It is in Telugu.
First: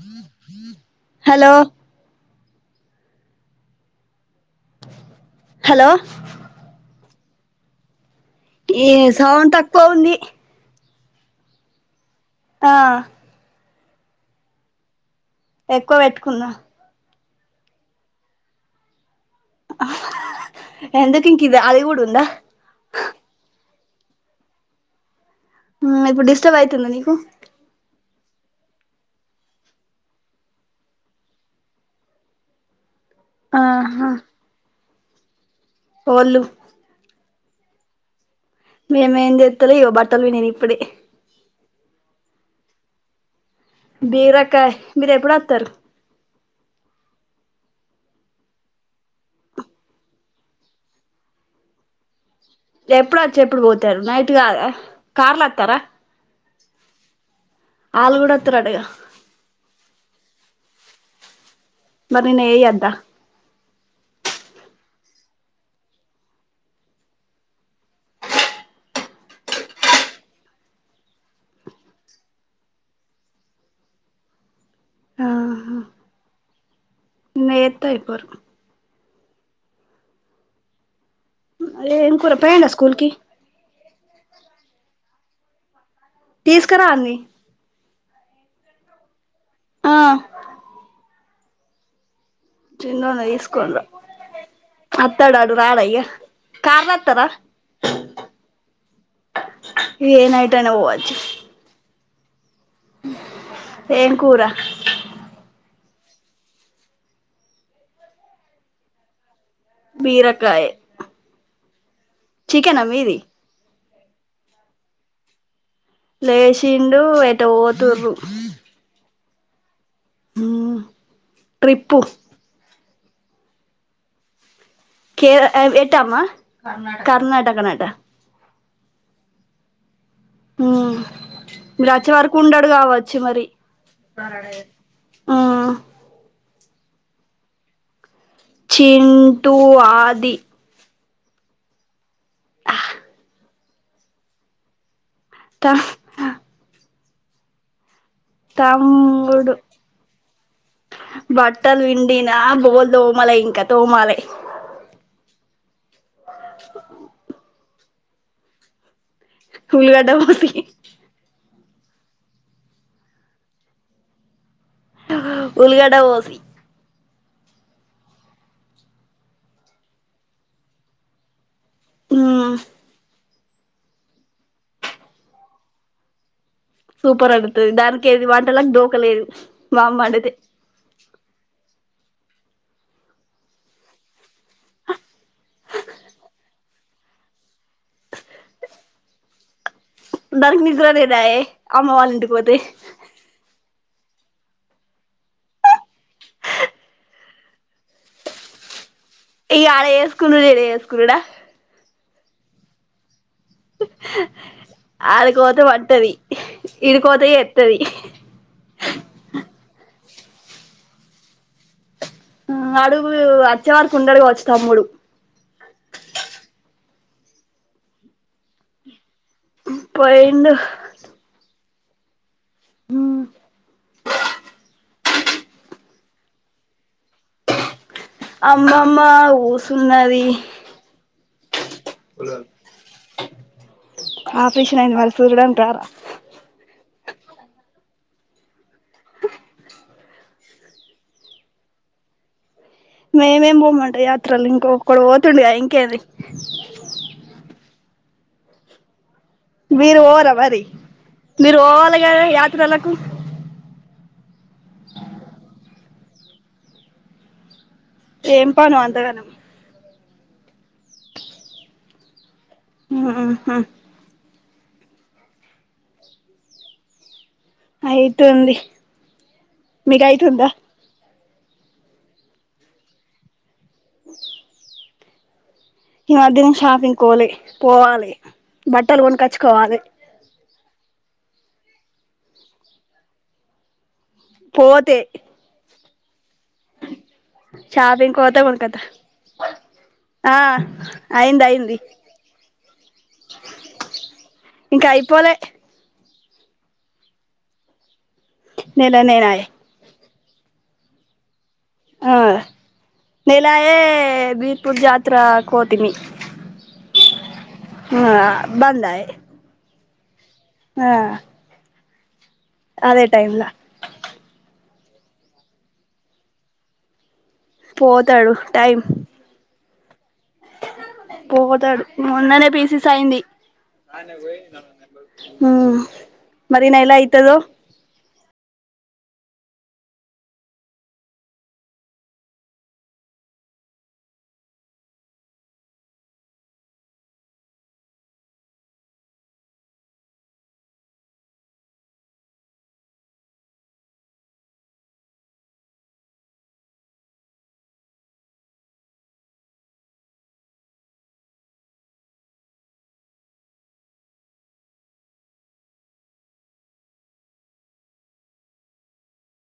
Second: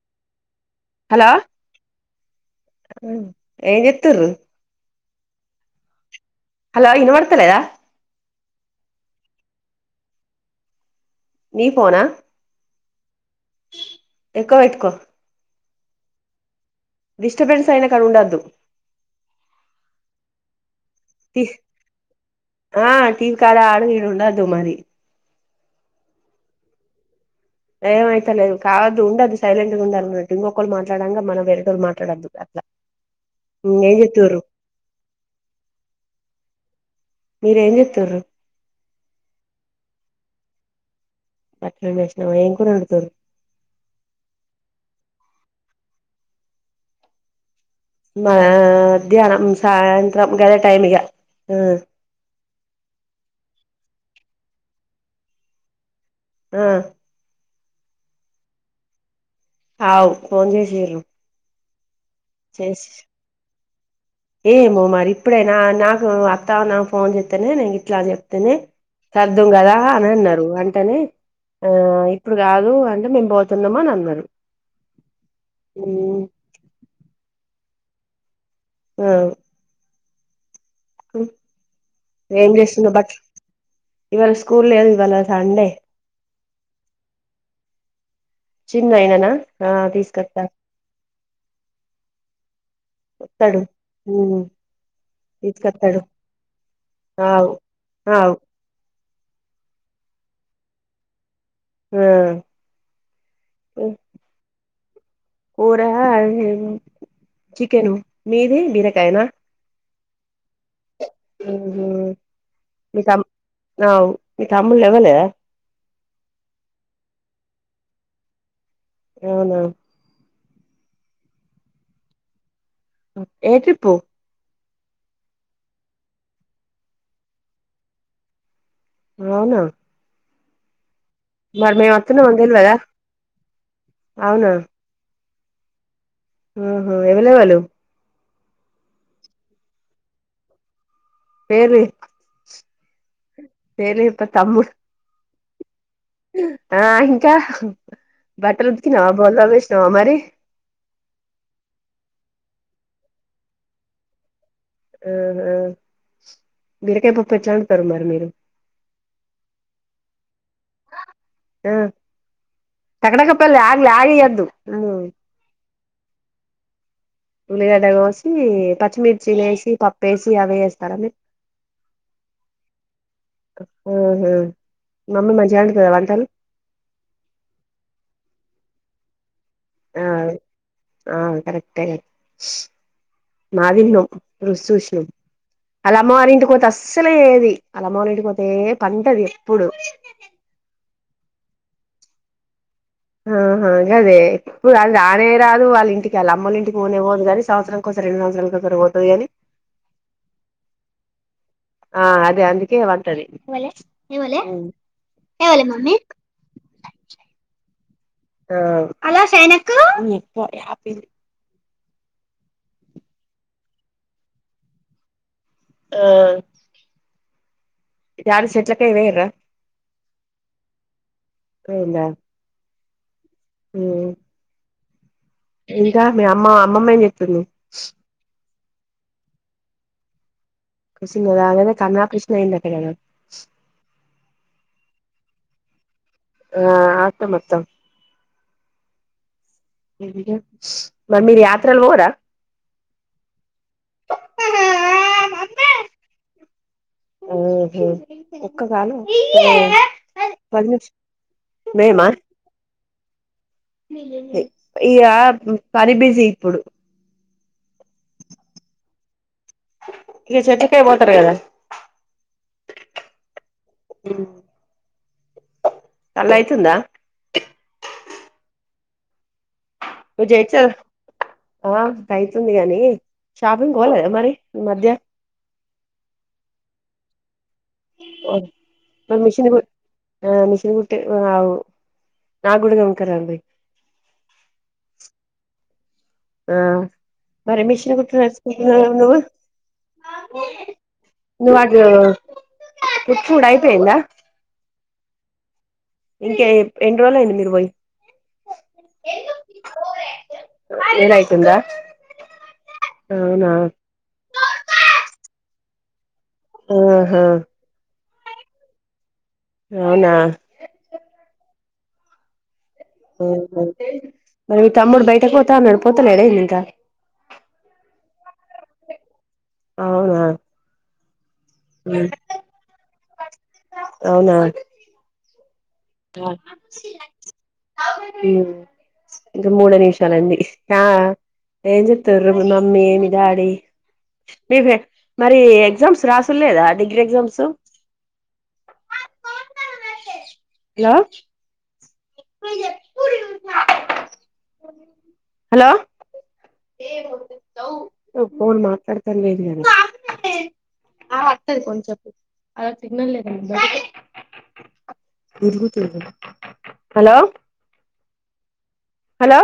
ఉమ్ హలో ఏన్ జేత్తరు హలో ఇనపడ్తలేదా ఏ సౌండ్ తక్కువ ఉంది నీ పోనా ఆ ఎక్కువ పెట్కో ఎక్కువ పెట్టుకుందా డిస్టర్బెన్స్ అయిన కాడ ఉండద్దు ఎందుకింక ఇది అదిగూడుందా ఉండదు మరి మ్మ్ ఇప్పుడు డిస్టర్బ్ అయితుందా నీకు ఏమైతలేదు కాదు ఉండదు సైలెంట్ గా ఉండాలి అన్నట్టు ఇంకొకల్లు మాట్లాడంగా మనం వేరేటోళ్ళు మాట్లాడొద్దు అట్లా నేజుత్తూరు ఓల్లు మీరేంచేత్తుర్రు మేమేం చేత్తలే ఇగో బట్టలు పిండిన నేను ఇప్పుడే అట్లే చేసినావా ఏం కూర వండుతుర్రు బీరకాయ్ మీరెప్పుడొత్తారు మ మధ్యానం సాయంత్రం గదే టైమిగా మ్మ్ ఎప్పుడు వచ్చి ఎప్పుడు పోతారు నైట్ కాదా కార్లత్తార ఆ ఆళ్ళు కూడొత్తారట ఇగ అవు ఫోన్ చేసిర్రు మరి నీనెయ్యద్ద చేసి ఏమో మరి ఇప్పుడేనా నాకు అత్తా నాకు ఫోన్ చేత్తేనే నేను గిట్ల అని చెప్తేనే సర్దుం కదా అని అన్నారు అంటేనే ఆ ఇప్పుడు కాదు అంటే మేం పోతున్నాము అని అన్నరు మ్మ్ నేత్తే అయిపోరు ఆ అదె ఏం కూర పోయిండా చేస్తున్నా స్కూల్కి బట్ ఇవాళ స్కూల్ లేదు ఇవాళ సండే తీసుకురాన్ని చిన్నయేననా ఆ తీస్ కత్తా చిన్నోన్ని వస్తాడు తీస్కొని రా అత్తడా ఆడు రాడా ఇగ తీసుకొస్తాడు కార్లత్తరా అవు అవు ఇ ఏనయిటయిన పోవచ్చు ఆ ఏం కూర కూరా చికెన్ మీది బీరకాయనా బీరకాయ్ ఓహొ చికెనా మీది నావ్ మీ తమ్ముల్లెవరు లేరా లేసిండు ఎటో పోతుండు అవునా హ్మ్ ట్రిప్పు ఏ ట్రిప్పు? కే ఎట్టమ్మ? కర్ణాటకనట అవునా హ్మ్ మరి మేము మీరచ్చే వస్తున్నాం వరకు అని ఉండడు తెల్వదా గావచ్చు మరి. అవునా ఆ ఆహా ఎవలేవలు? చింటు ఆది పేర్లి పేర్లు చెప్త తమ్ము త ఆ ఇంకా బట్టలుతికినవ, తమ్ముడు బోల్తోమేషనవ మరి? బట్టలు పిండినా, బోల్ దోమలే ఇంక తోమాలే. ఆ హా బీరకాయ్ పప్పెట్లోండుత్ తరు మరి మీరు? ఉల్గడ్డ కోసి ఆ, టకటకప్పలే, ఆగిల్ ఆగి య్యొద్దు. ఉల్గ డ్డ కోసి ఉల్లిగడ్డ కోసి, పచ్చిమిర్చి యేసి, పప్పేసి అవే చేస్తరా మీరు? హ్మ్ ఉంహు, మమ్మీ మంచిగండుతదా వంటలు? సూపర్ అండుతది దానికి ఏంది వంటకి డోకలేదు. ఆ మామ్మండుతే ఆ కరెక్టే మారిండు రుష్చూసినం, అలా అమ్మవాలింటికి పోతే అస్సలే చేయది ఆళ్ల అమ్మవాళ్ల ఇంటిక్ మతే పంటది ఎప్పుడు. దాయే, అమ్మ వాళ్ళంటికి పోతే ఆహా గదే ఎప్పుడు అది రానే రాదు అల్లిన్టికి ఆళ్ళ అమ్మోల్లింటికి పోనే పోదు కనీ సంవత్సరం కోసారి, రెండు సంవత్సరాలకోసారి పోతది కని ఇగ ఆడ చేస్కునుడు, ఈడ చేస్కునుడా? ఆ అదే అందుకే పంటది. ఆడిక్పోతె పంటది, ఈడిక్పోతే చేత్తది. పోయి ఆపింది ఆ అడుగు, అచ్చేవారకుండడు గావచ్చు తమ్ముడు. ఆ యాడు చెట్లకెల్ పోయిన్రా? పోయిండు పోయిండా హ్మ్ ఉమ్ ఇంక మి అమ్మా అమ్మమ్మ ఎంచెత్తుంది. అమ్మమ్మ ఊసున్నది. సింగ రాగనె ఆప్రేషనైంది వాళ్ళు చూడడం. రార ఆ అత్త మొత్తం, మరి మీరు యాత్రలు పోరా. మేమేం పోమంట యాత్రలు ఇంకొక్కడు పోతుండగా ఇంకేది. ఓహొ ఒక్క కాను. మీరు ఓరా మరి, మీరు పోవాలగద యాత్రల అ ఇ ఇగ పని బిజీ ఇప్పుడు. ఏం పనో అంతగానం. ఇక చెట్లకాయ్ పోతరు కదా. ఆహ హు అల ఐతుందా. ఐతూంది. నువ్వు మీగైతుందా. చేయొచ్చు ఆ కయితుంది గాని. షాపింగ్ కొవాలె మరి ఇమధ్య ఇం మథ్థిన షాపింగ్ కోలె పోవాలి బట్టలు కొన్కచ్చుకోవాలి. తె వావు, నా కూడ కొన్కరాండ్రి. పోతే ఆ మరి మిషన్ కుట్టు షాపింగ్ పోతే కొనుకత్త నేచుంకుంటునవె నువు, ఆ అయింది నువ్ అయింది అడ్రొ కుట్టుడు అయిపియింద ఇంక అయిపోలే ఇంకెయ్ ఎన్న్ రోల్ళ్ ఐంది మీర్ పోయ్. నేనా నేనాయ నెనయితుంద. ఆ నెలయే బీద్ పూర్ జాత్ర కో తిని ఆహా ఆ బందయ్ అవునా ఆ అదే టైమ్లా ఓహొ మరి తమ్ముడు బయటకు పోతా అన్నాడు, పోతునడే ఇంక పోతాడు టైమ్ అవునా పోతాడు మొన్ననే పీసిసై ంది ఆ దాత్ హ్మ్ ఇంకా మూడే నిమిషాలండి. ఆ ఏం చేత్తర్రు మీ మమ్మీ మీ డాడీ మీర్ మరి ఎగ్జామ్స్ రాసుల్లేదా degree exams? Hello hello [unintelligible] phone మాట్లాడత లేదు కదా తిరుగుతుంది హలో హలో